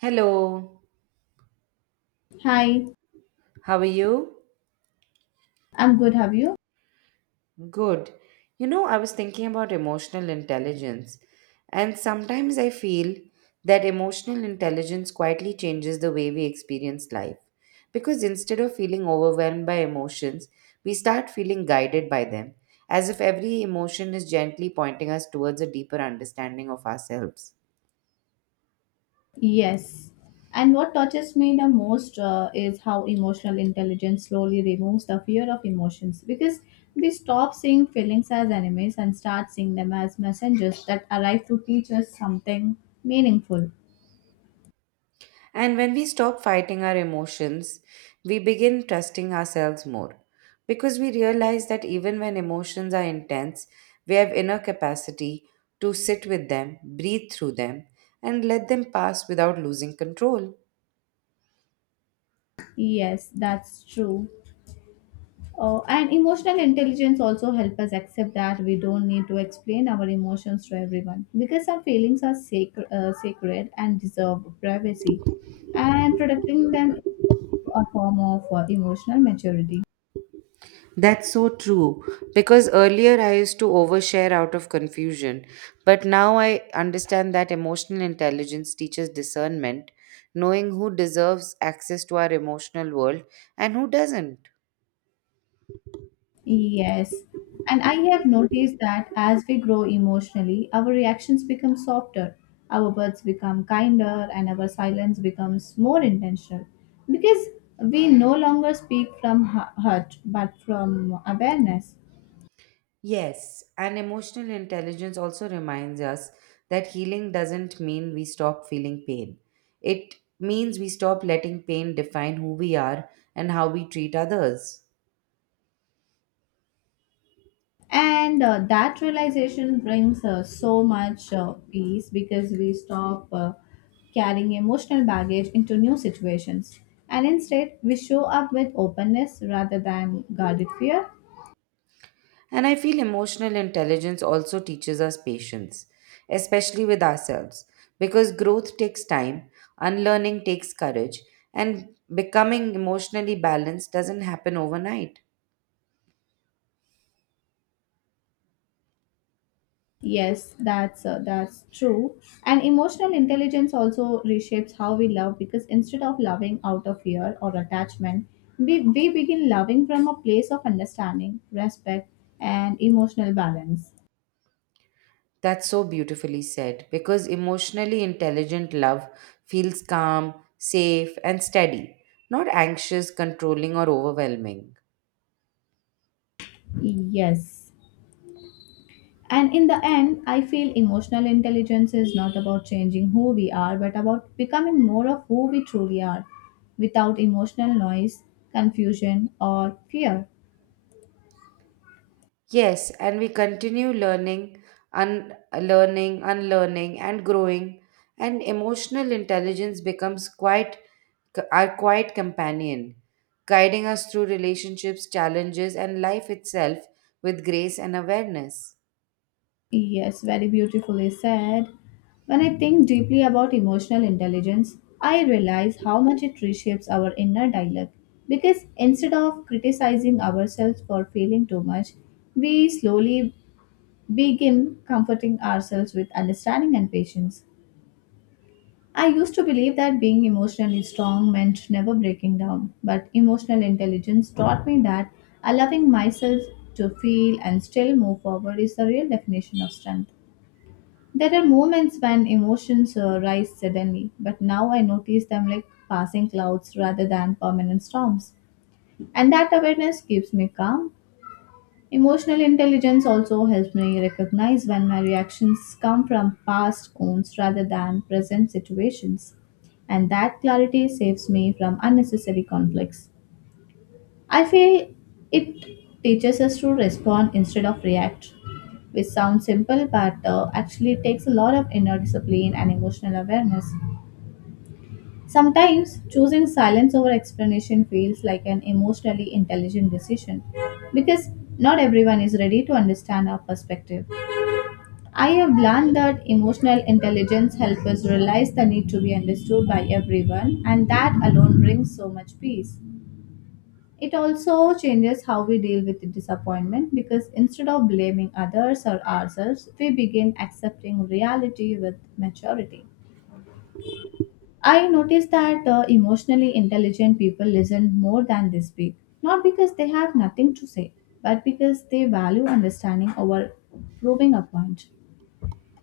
Hello, Hi, how are you? I'm good. Have you? Good. You know, I was thinking about emotional intelligence, and sometimes I feel that emotional intelligence quietly changes the way we experience life. Because instead of feeling overwhelmed by emotions, we start feeling guided by them, as if every emotion is gently pointing us towards a deeper understanding of ourselves. Yes. And what touches me the most is how emotional intelligence slowly removes the fear of emotions because we stop seeing feelings as enemies and start seeing them as messengers that arrive to teach us something meaningful. And when we stop fighting our emotions, we begin trusting ourselves more because we realize that even when emotions are intense, we have inner capacity to sit with them, breathe through them, and let them pass without losing control. Yes, that's true. Oh, and emotional intelligence also help us accept that we don't need to explain our emotions to everyone because some feelings are sacred, sacred and deserve privacy, and protecting them is also a form of emotional maturity. That's so true because earlier I used to overshare out of confusion, but now I understand that emotional intelligence teaches discernment, knowing who deserves access to our emotional world and who doesn't. Yes. And I have noticed that as we grow emotionally, our reactions become softer, our words become kinder, and our silence becomes more intentional because we no longer speak from hurt but from awareness. Yes, and emotional intelligence also reminds us that healing doesn't mean we stop feeling pain. It means we stop letting pain define who we are and how we treat others. And that realization brings so much peace because we stop carrying emotional baggage into new situations. And instead, we show up with openness rather than guarded fear. And I feel emotional intelligence also teaches us patience, especially with ourselves, because growth takes time, unlearning takes courage, and becoming emotionally balanced doesn't happen overnight. Yes, that's true. And emotional intelligence also reshapes how we love because instead of loving out of fear or attachment, we begin loving from a place of understanding, respect, and emotional balance. That's so beautifully said because emotionally intelligent love feels calm, safe, and steady, not anxious, controlling, or overwhelming. Yes. And in the end, I feel emotional intelligence is not about changing who we are, but about becoming more of who we truly are without emotional noise, confusion, or fear. Yes, and we continue learning, learning, unlearning, and growing, and emotional intelligence becomes quite our quiet companion, guiding us through relationships, challenges, and life itself with grace and awareness. Yes, very beautifully said. When I think deeply about emotional intelligence, I realize how much it reshapes our inner dialogue. Because instead of criticizing ourselves for feeling too much, we slowly begin comforting ourselves with understanding and patience. I used to believe that being emotionally strong meant never breaking down, but emotional intelligence taught me that allowing myself to feel and still move forward is the real definition of strength. There are moments when emotions rise suddenly, but now I notice them like passing clouds rather than permanent storms. And that awareness keeps me calm. Emotional intelligence also helps me recognize when my reactions come from past wounds rather than present situations. And that clarity saves me from unnecessary conflicts. I feel it teaches us to respond instead of react, which sounds simple but actually takes a lot of inner discipline and emotional awareness. Sometimes choosing silence over explanation feels like an emotionally intelligent decision because not everyone is ready to understand our perspective. I have learned that emotional intelligence helps us realize the need to be understood by everyone, and that alone brings so much peace. It also changes how we deal with disappointment because instead of blaming others or ourselves, we begin accepting reality with maturity. I noticed that emotionally intelligent people listen more than they speak, not because they have nothing to say, but because they value understanding over proving a point.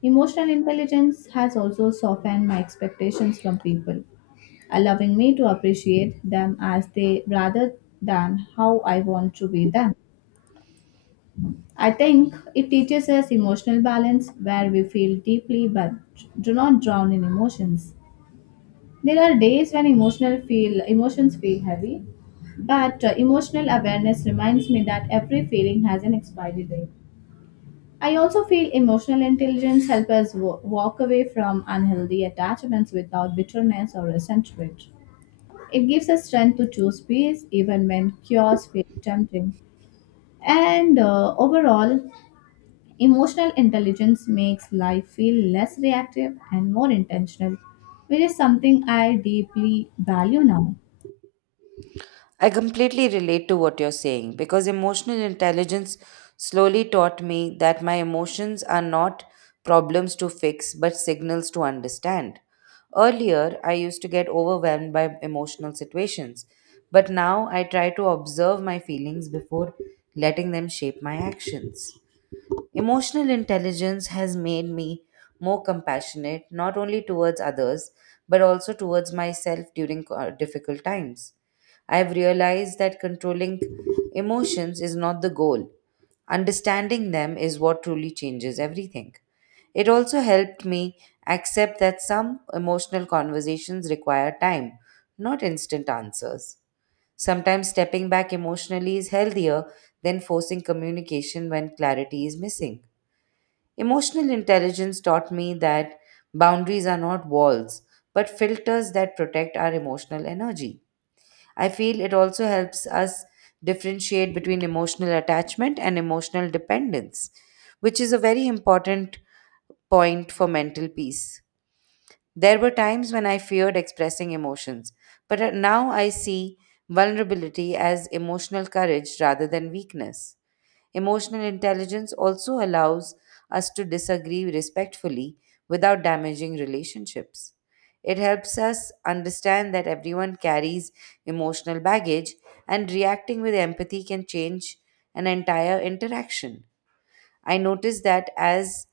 Emotional intelligence has also softened my expectations from people, allowing me to appreciate them as they rather than how I want to be them. I think it teaches us emotional balance where we feel deeply but do not drown in emotions. There are days when emotional feel emotions feel heavy, but emotional awareness reminds me that every feeling has an expiry date. I also feel emotional intelligence helps us walk away from unhealthy attachments without bitterness or resentment. It gives us strength to choose peace even when chaos feels tempting. And overall, emotional intelligence makes life feel less reactive and more intentional, which is something I deeply value now. I completely relate to what you're saying because emotional intelligence slowly taught me that my emotions are not problems to fix but signals to understand. Earlier, I used to get overwhelmed by emotional situations, but now I try to observe my feelings before letting them shape my actions. Emotional intelligence has made me more compassionate, not only towards others, but also towards myself during difficult times. I've realized that controlling emotions is not the goal. Understanding them is what truly changes everything. It also helped me accept that some emotional conversations require time, not instant answers. Sometimes stepping back emotionally is healthier than forcing communication when clarity is missing. Emotional intelligence taught me that boundaries are not walls, but filters that protect our emotional energy. I feel it also helps us differentiate between emotional attachment and emotional dependence, which is a very important point for mental peace. There were times when I feared expressing emotions, but now I see vulnerability as emotional courage rather than weakness. Emotional intelligence also allows us to disagree respectfully without damaging relationships. It helps us understand that everyone carries emotional baggage, and reacting with empathy can change an entire interaction. I notice that as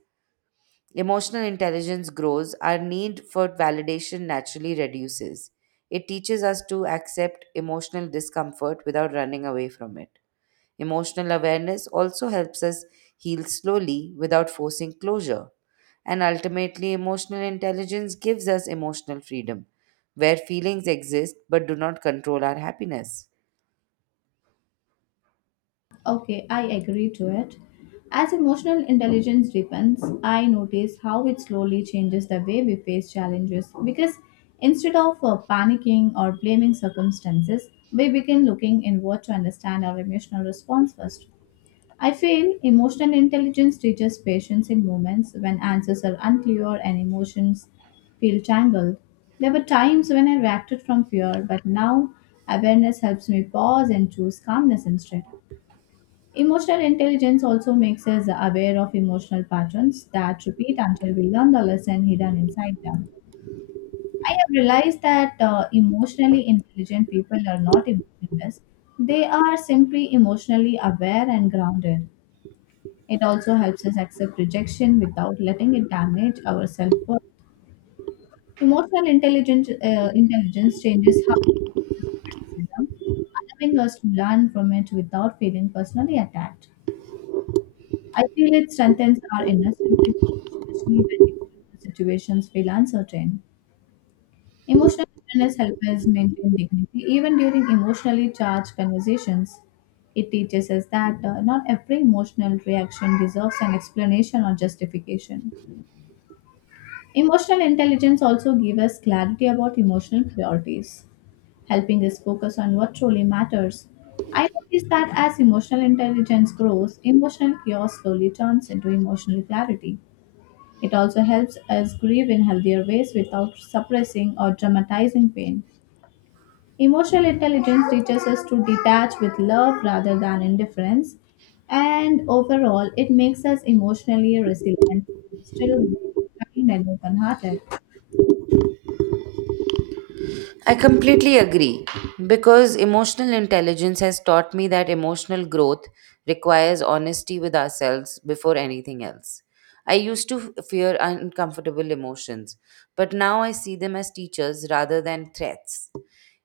emotional intelligence grows, our need for validation naturally reduces. It teaches us to accept emotional discomfort without running away from it. Emotional awareness also helps us heal slowly without forcing closure. And ultimately, emotional intelligence gives us emotional freedom, where feelings exist but do not control our happiness. Okay, I agree to it. As emotional intelligence deepens, I notice how it slowly changes the way we face challenges because instead of panicking or blaming circumstances, we begin looking inward to understand our emotional response first. I feel emotional intelligence teaches patience in moments when answers are unclear and emotions feel tangled. There were times when I reacted from fear, but now awareness helps me pause and choose calmness instead. Emotional intelligence also makes us aware of emotional patterns that repeat until we learn the lesson hidden inside them. I have realized that emotionally intelligent people are not emotionless, they are simply emotionally aware and grounded. It also helps us accept rejection without letting it damage our self worth. Emotional intelligence changes how we process criticism, allowing us to learn from it without feeling personally attacked. I feel it strengthens our inner stability, especially when external situations feel uncertain. Emotional awareness helps us maintain dignity even during emotionally charged conversations. It teaches us that not every emotional reaction deserves an explanation or justification. Emotional intelligence also gives us clarity about emotional priorities, helping us focus on what truly matters. I notice that as emotional intelligence grows, emotional chaos slowly turns into emotional clarity. It also helps us grieve in healthier ways without suppressing or dramatizing pain. Emotional intelligence teaches us to detach with love rather than indifference, and overall, it makes us emotionally resilient, still kind and open hearted. I completely agree because emotional intelligence has taught me that emotional growth requires honesty with ourselves before anything else. I used to fear uncomfortable emotions, but now I see them as teachers rather than threats.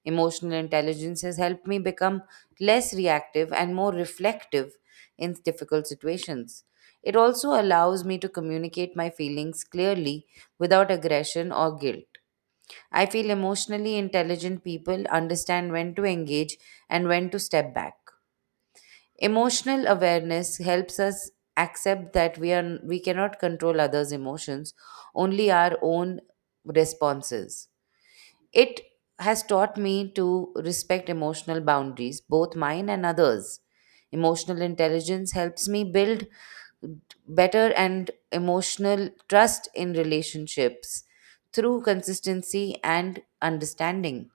Emotional intelligence has helped me become less reactive and more reflective in difficult situations. It also allows me to communicate my feelings clearly without aggression or guilt. I feel emotionally intelligent people understand when to engage and when to step back. Emotional awareness helps us accept that we cannot control others' emotions, only our own responses. It has taught me to respect emotional boundaries, both mine and others. Emotional intelligence helps me build better and emotional trust in relationships through consistency and understanding.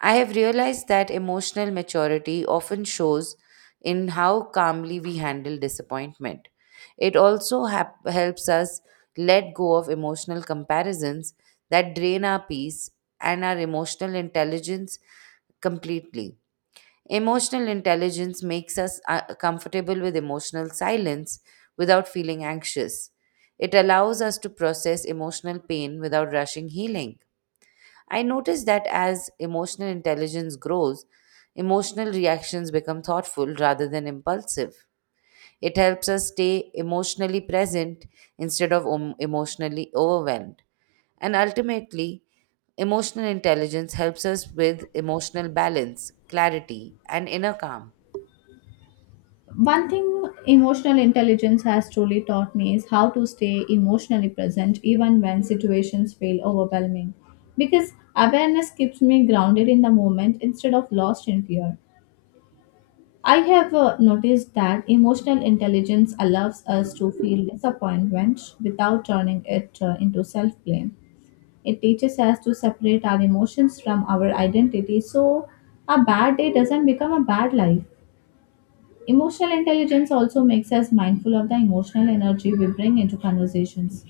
I have realized that emotional maturity often shows in how calmly we handle disappointment. It also helps us let go of emotional comparisons that drain our peace and our emotional intelligence completely. Emotional intelligence makes us comfortable with emotional silence without feeling anxious. It allows us to process emotional pain without rushing healing. I noticed that as emotional intelligence grows, emotional reactions become thoughtful rather than impulsive. It helps us stay emotionally present instead of emotionally overwhelmed. And ultimately, emotional intelligence helps us with emotional balance, clarity, and inner calm. One thing emotional intelligence has truly taught me is how to stay emotionally present even when situations feel overwhelming. Because awareness keeps me grounded in the moment instead of lost in fear. I have noticed that emotional intelligence allows us to feel disappointment without turning it into self blame. It teaches us to separate our emotions from our identity so a bad day doesn't become a bad life. Emotional intelligence also makes us mindful of the emotional energy we bring into conversations.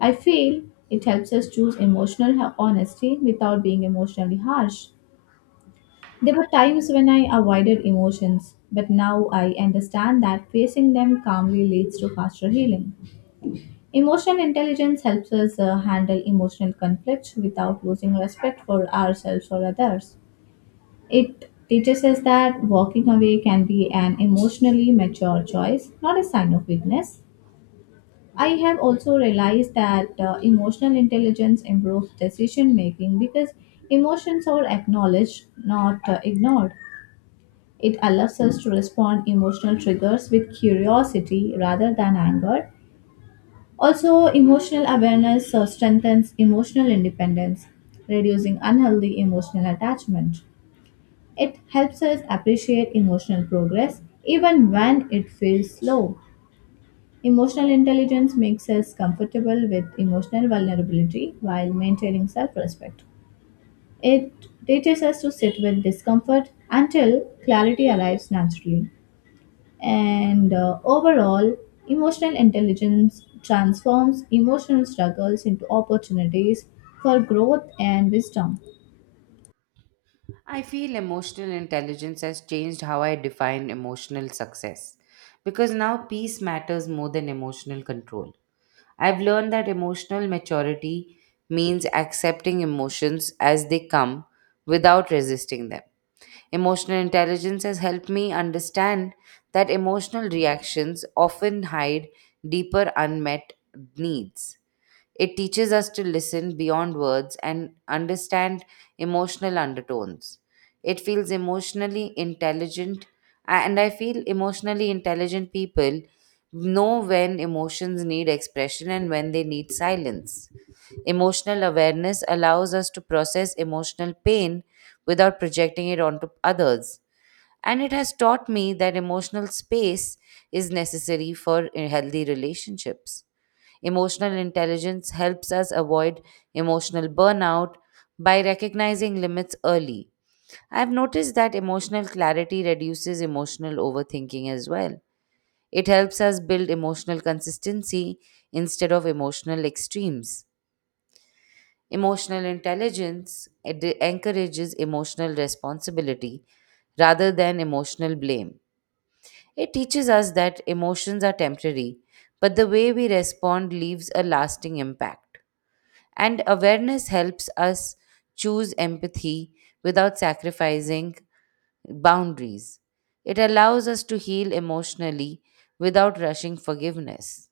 I feel it helps us choose emotional honesty without being emotionally harsh. There were times when I avoided emotions, but now I understand that facing them calmly leads to faster healing. Emotional intelligence helps us handle emotional conflicts without losing respect for ourselves or others. It teaches us that walking away can be an emotionally mature choice, not a sign of weakness. I have also realized that emotional intelligence improves decision making because emotions are acknowledged, not ignored. It allows us to respond emotional triggers with curiosity rather than anger. Also, emotional awareness strengthens emotional independence, reducing unhealthy emotional attachment. It helps us appreciate emotional progress even when it feels slow. Emotional intelligence makes us comfortable with emotional vulnerability while maintaining self respect. It teaches us to sit with discomfort until clarity arrives naturally. And overall, emotional intelligence transforms emotional struggles into opportunities for growth and wisdom. I feel emotional intelligence has changed how I define emotional success because now peace matters more than emotional control. I've learned that emotional maturity means accepting emotions as they come without resisting them. Emotional intelligence has helped me understand that emotional reactions often hide deeper unmet needs. It teaches us to listen beyond words and understand emotional undertones. It feels emotionally intelligent, and I feel emotionally intelligent people know when emotions need expression and when they need silence. Emotional awareness allows us to process emotional pain without projecting it onto others. And it has taught me that emotional space is necessary for healthy relationships. Emotional intelligence helps us avoid emotional burnout by recognizing limits early. I've noticed that emotional clarity reduces emotional overthinking as well. It helps us build emotional consistency instead of emotional extremes. Emotional intelligence encourages emotional responsibility rather than emotional blame. It teaches us that emotions are temporary, but the way we respond leaves a lasting impact. And awareness helps us choose empathy without sacrificing boundaries. It allows us to heal emotionally without rushing forgiveness.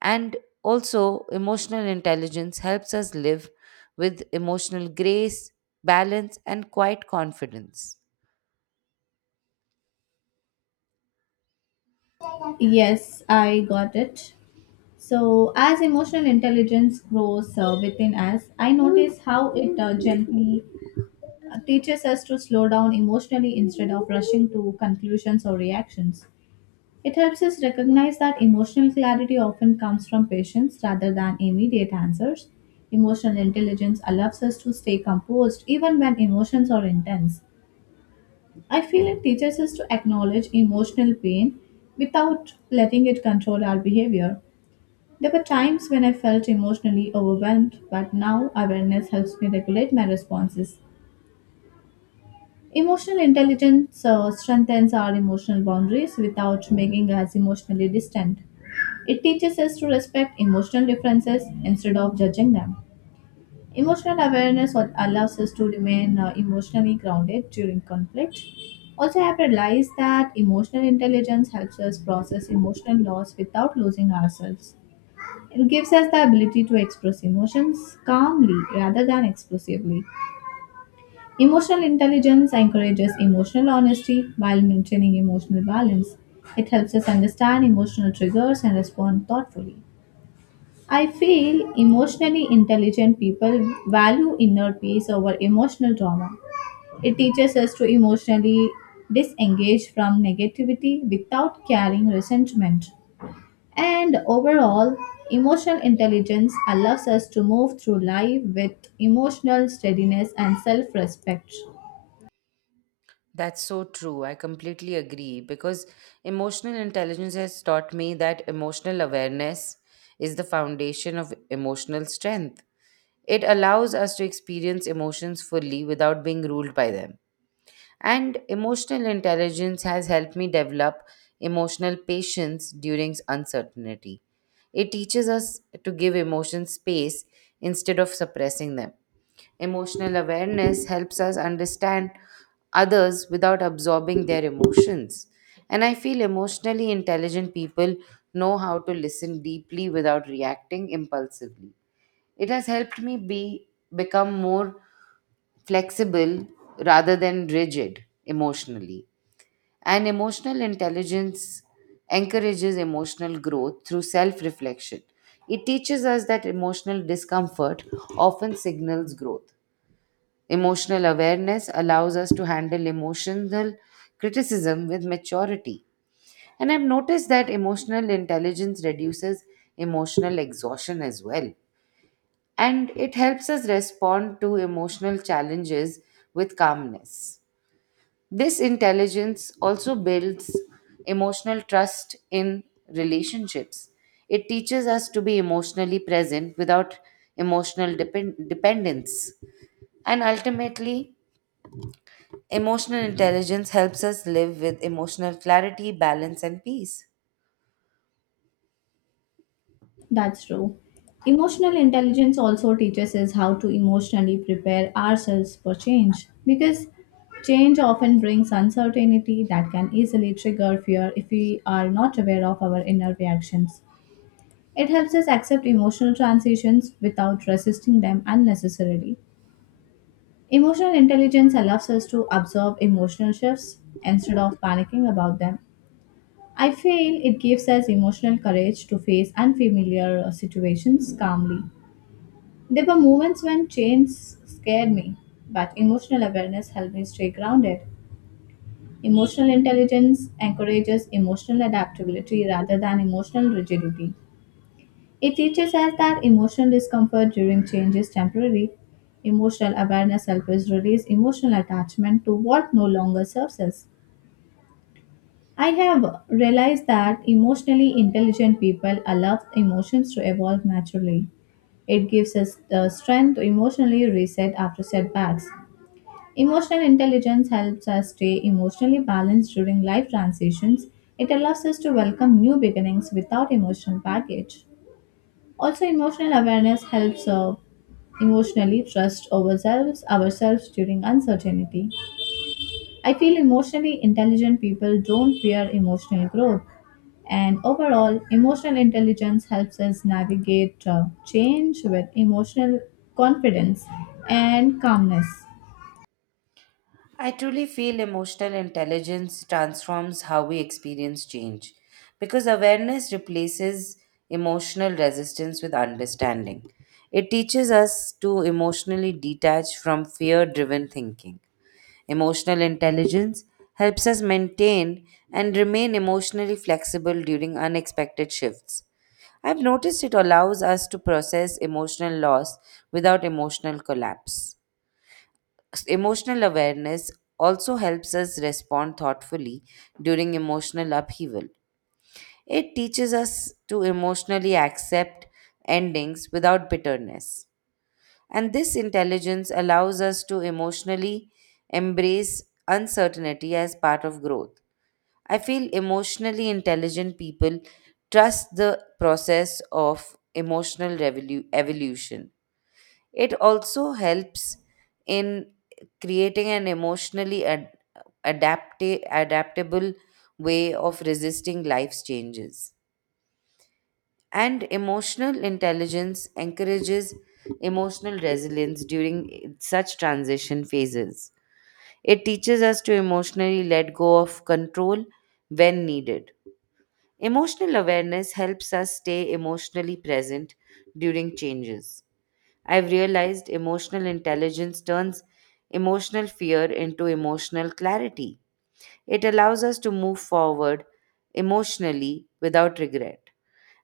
And also, emotional intelligence helps us live with emotional grace, balance, and quiet confidence. Yes, I got it. So, as emotional intelligence grows within us, I notice how it gently teaches us to slow down emotionally instead of rushing to conclusions or reactions. It helps us recognize that emotional clarity often comes from patience rather than immediate answers. Emotional intelligence allows us to stay composed even when emotions are intense. I feel it teaches us to acknowledge emotional pain without letting it control our behavior. There were times when I felt emotionally overwhelmed, but now awareness helps me regulate my responses. Emotional intelligence strengthens our emotional boundaries without making us emotionally distant. It teaches us to respect emotional differences instead of judging them. Emotional awareness what allows us to remain emotionally grounded during conflict. Also, I have realized that emotional intelligence helps us process emotional loss without losing ourselves. It gives us the ability to express emotions calmly rather than explosively. Emotional intelligence encourages emotional honesty while maintaining emotional balance. It helps us understand emotional triggers and respond thoughtfully. I feel emotionally intelligent people value inner peace over emotional drama. It teaches us to emotionally disengage from negativity without carrying resentment. And overall, emotional intelligence allows us to move through life with emotional steadiness and self respect. That's so true. I completely agree because emotional intelligence has taught me that emotional awareness is the foundation of emotional strength. It allows us to experience emotions fully without being ruled by them. And emotional intelligence has helped me develop emotional patience during uncertainty. It teaches us to give emotions space instead of suppressing them. Emotional awareness helps us understand others without absorbing their emotions. And I feel emotionally intelligent people know how to listen deeply without reacting impulsively. It has helped me be become more flexible rather than rigid emotionally. And emotional intelligence encourages emotional growth through self-reflection. It teaches us that emotional discomfort often signals growth. Emotional awareness allows us to handle emotional criticism with maturity. And I've noticed that emotional intelligence reduces emotional exhaustion as well. And it helps us respond to emotional challenges with calmness. This intelligence also builds emotional trust in relationships. It teaches us to be emotionally present without emotional dependence. And ultimately, emotional intelligence helps us live with emotional clarity, balance, and peace. That's true. Emotional intelligence also teaches us how to emotionally prepare ourselves for change because change often brings uncertainty that can easily trigger fear if we are not aware of our inner reactions. It helps us accept emotional transitions without resisting them unnecessarily. Emotional intelligence allows us to absorb emotional shifts instead of panicking about them. I feel it gives us emotional courage to face unfamiliar situations calmly. There were moments when change scared me, but emotional awareness helped me stay grounded. Emotional intelligence encourages emotional adaptability rather than emotional rigidity. It teaches us that emotional discomfort during change is temporary. Emotional awareness helps us release emotional attachment to what no longer serves us. I have realized that emotionally intelligent people allow emotions to evolve naturally. It gives us the strength to emotionally reset after setbacks. Emotional intelligence helps us stay emotionally balanced during life transitions. It allows us to welcome new beginnings without emotional baggage. Also, emotional awareness helps emotionally trust ourselves during uncertainty. I feel emotionally intelligent people don't fear emotional growth, and overall, emotional intelligence helps us navigate change with emotional confidence and calmness. I truly feel emotional intelligence transforms how we experience change because awareness replaces emotional resistance with understanding. It teaches us to emotionally detach from fear driven thinking. Emotional intelligence helps us maintain and remain emotionally flexible during unexpected shifts. I've noticed it allows us to process emotional loss without emotional collapse. Emotional awareness also helps us respond thoughtfully during emotional upheaval. It teaches us to emotionally accept endings without bitterness. And this intelligence allows us to emotionally embrace uncertainty as part of growth. I feel emotionally intelligent people trust the process of emotional evolution. It also helps in creating an emotionally adaptable way of resisting life's changes. And emotional intelligence encourages emotional resilience during such transition phases. It teaches us to emotionally let go of control when needed. Emotional awareness helps us stay emotionally present during changes. I've realized emotional intelligence turns emotional fear into emotional clarity. It allows us to move forward emotionally without regret.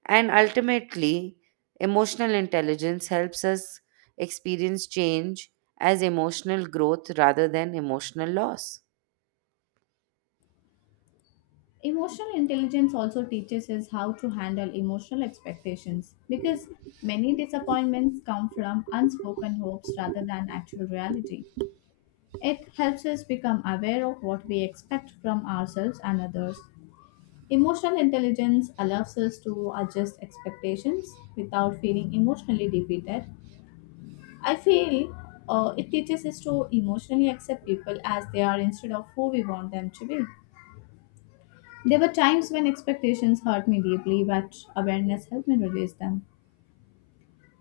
And ultimately, emotional intelligence helps us experience change as emotional growth rather than emotional loss. Emotional intelligence also teaches us how to handle emotional expectations because many disappointments come from unspoken hopes rather than actual reality. It helps us become aware of what we expect from ourselves and others. Emotional intelligence allows us to adjust expectations without feeling emotionally defeated. I feel it teaches us to emotionally accept people as they are instead of who we want them to be. There were times when expectations hurt me deeply, but awareness helped me release them.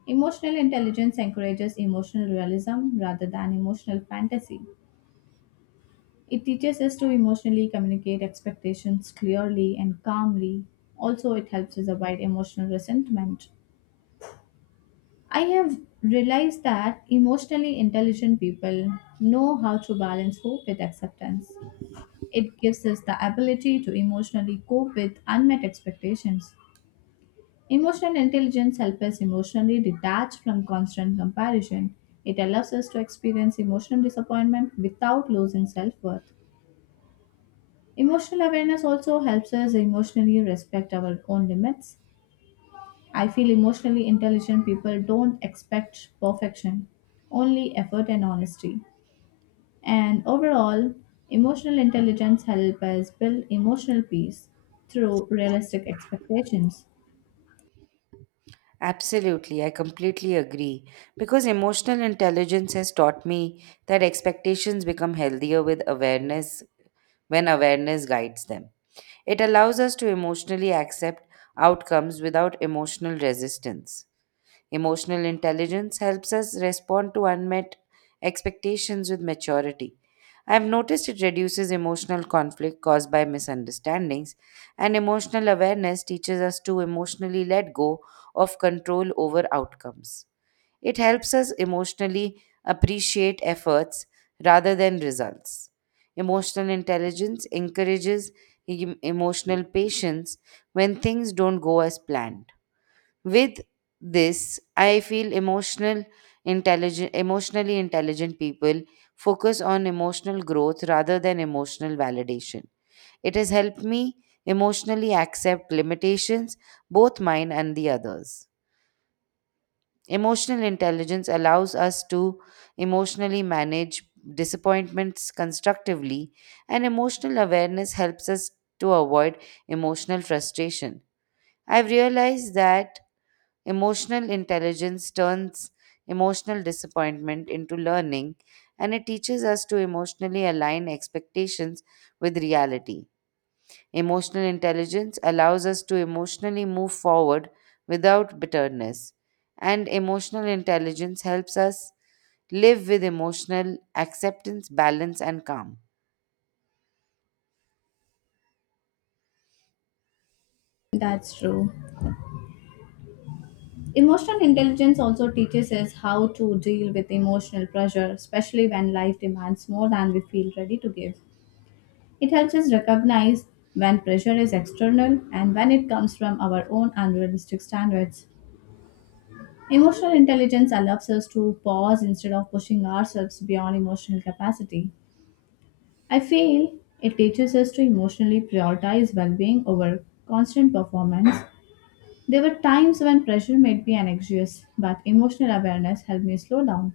Emotional intelligence encourages emotional realism rather than emotional fantasy. It teaches us to emotionally communicate expectations clearly and calmly. Also, it helps us avoid emotional resentment. I have realized that emotionally intelligent people know how to balance hope with acceptance. It gives us the ability to emotionally cope with unmet expectations. Emotional intelligence helps us emotionally detach from constant comparison. It allows us to experience emotional disappointment without losing self worth. Emotional awareness also helps us emotionally respect our own limits. I feel emotionally intelligent people don't expect perfection, only effort and honesty. And overall, emotional intelligence helps us build emotional peace through realistic expectations. Absolutely, I completely agree. Because emotional intelligence has taught me that expectations become healthier with awareness when awareness guides them. It allows us to emotionally accept outcomes without emotional resistance. Emotional intelligence helps us respond to unmet expectations with maturity. I have noticed it reduces emotional conflict caused by misunderstandings, and emotional awareness teaches us to emotionally let go of control over outcomes. It helps us emotionally appreciate efforts rather than results. Emotional intelligence encourages emotional patience when things don't go as planned. With this, I feel emotionally intelligent people focus on emotional growth rather than emotional validation. It has helped me emotionally accept limitations, both mine and the others. Emotional intelligence allows us to emotionally manage disappointments constructively, and emotional awareness helps us to avoid emotional frustration. I've realized that emotional intelligence turns emotional disappointment into learning, and it teaches us to emotionally align expectations with reality. Emotional intelligence allows us to emotionally move forward without bitterness, and emotional intelligence helps us live with emotional acceptance, balance, and calm. That's true. Emotional intelligence also teaches us how to deal with emotional pressure, especially when life demands more than we feel ready to give. It helps us recognize when pressure is external and when it comes from our own unrealistic standards. Emotional intelligence allows us to pause instead of pushing ourselves beyond emotional capacity. I feel it teaches us to emotionally prioritize well being over constant performance. There were times when pressure made me anxious, but emotional awareness helped me slow down.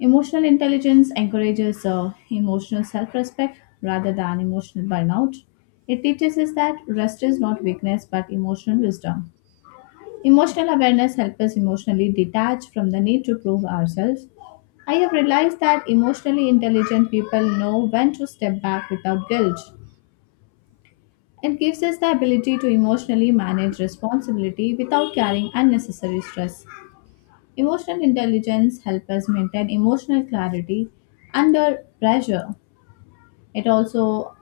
Emotional intelligence encourages emotional self respect rather than emotional burnout. It teaches us that rest is not weakness but emotional wisdom. Emotional awareness helps us emotionally detach from the need to prove ourselves. I have realized that emotionally intelligent people know when to step back without guilt. It gives us the ability to emotionally manage responsibility without carrying unnecessary stress. Emotional intelligence helps us maintain emotional clarity under pressure. It also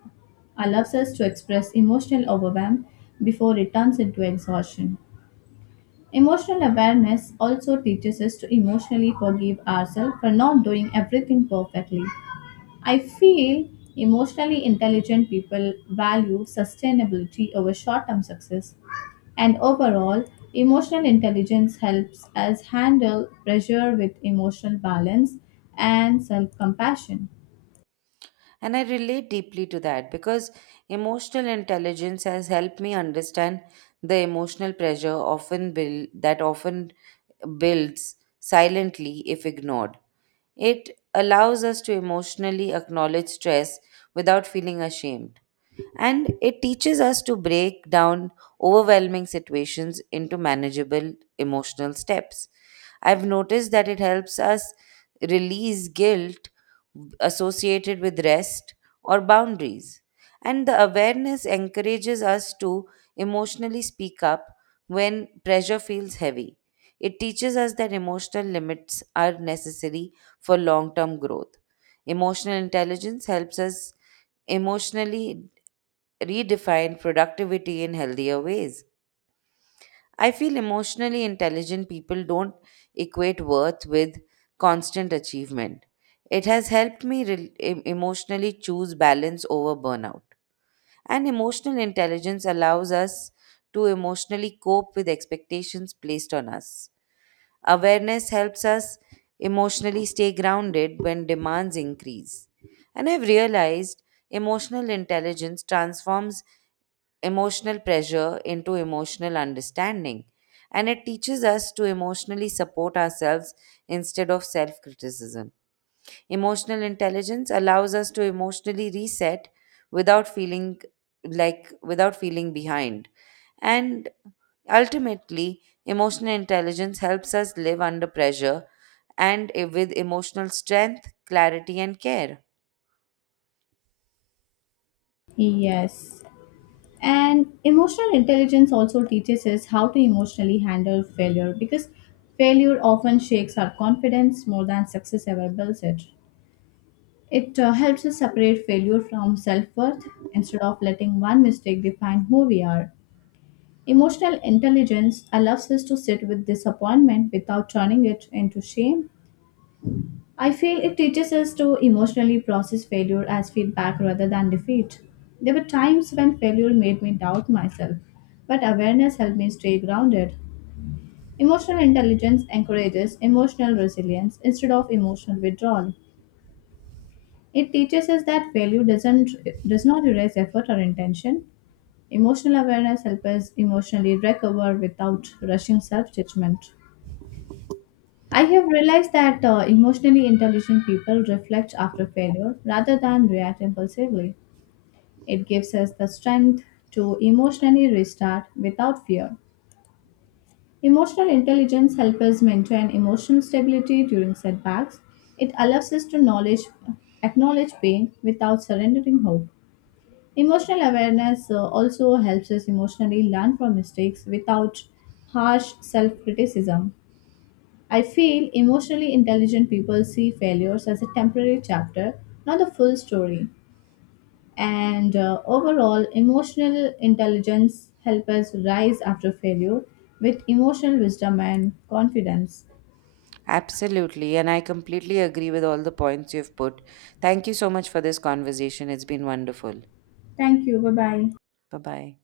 allows us to express emotional overwhelm before it turns into exhaustion. Emotional awareness also teaches us to emotionally forgive ourselves for not doing everything perfectly. I feel emotionally intelligent people value sustainability over short term success, and overall, emotional intelligence helps us handle pressure with emotional balance and self compassion. And I relate deeply to that because emotional intelligence has helped me understand the emotional pressure often build, that often builds silently if ignored. It allows us to emotionally acknowledge stress without feeling ashamed, and it teaches us to break down overwhelming situations into manageable emotional steps. I've noticed that it helps us release guilt associated with rest or boundaries. And the awareness encourages us to emotionally speak up when pressure feels heavy. It teaches us that emotional limits are necessary for long term growth. Emotional intelligence helps us emotionally redefine productivity in healthier ways. I feel emotionally intelligent people don't equate worth with constant achievement. It has helped me emotionally choose balance over burnout. And emotional intelligence allows us to emotionally cope with expectations placed on us. Awareness helps us emotionally stay grounded when demands increase. And I've realized emotional intelligence transforms emotional pressure into emotional understanding. And it teaches us to emotionally support ourselves instead of self criticism. Emotional intelligence allows us to emotionally reset without feeling without feeling behind. And ultimately, emotional intelligence helps us live under pressure and with emotional strength, clarity, and care. Yes. And emotional intelligence also teaches us how to emotionally handle failure because failure often shakes our confidence more than success ever builds it. It helps us separate failure from self worth instead of letting one mistake define who we are. Emotional intelligence allows us to sit with disappointment without turning it into shame. I feel it teaches us to emotionally process failure as feedback rather than defeat. There were times when failure made me doubt myself, but awareness helped me stay grounded. Emotional intelligence encourages emotional resilience instead of emotional withdrawal. It teaches us that failure does not erase effort or intention. Emotional awareness helps us emotionally recover without rushing self-judgment. I have realized that emotionally intelligent people reflect after failure rather than react impulsively. It gives us the strength to emotionally restart without fear. Emotional intelligence helps us maintain emotional stability during setbacks. It allows us to acknowledge pain without surrendering hope. Emotional awareness also helps us emotionally learn from mistakes without harsh self criticism. I feel emotionally intelligent people see failures as a temporary chapter, not the full story. And overall, emotional intelligence helps us rise after failure with emotional wisdom and confidence. Absolutely. And I completely agree with all the points you've put. Thank you so much for this conversation. It's been wonderful. Thank you. Bye bye. Bye bye.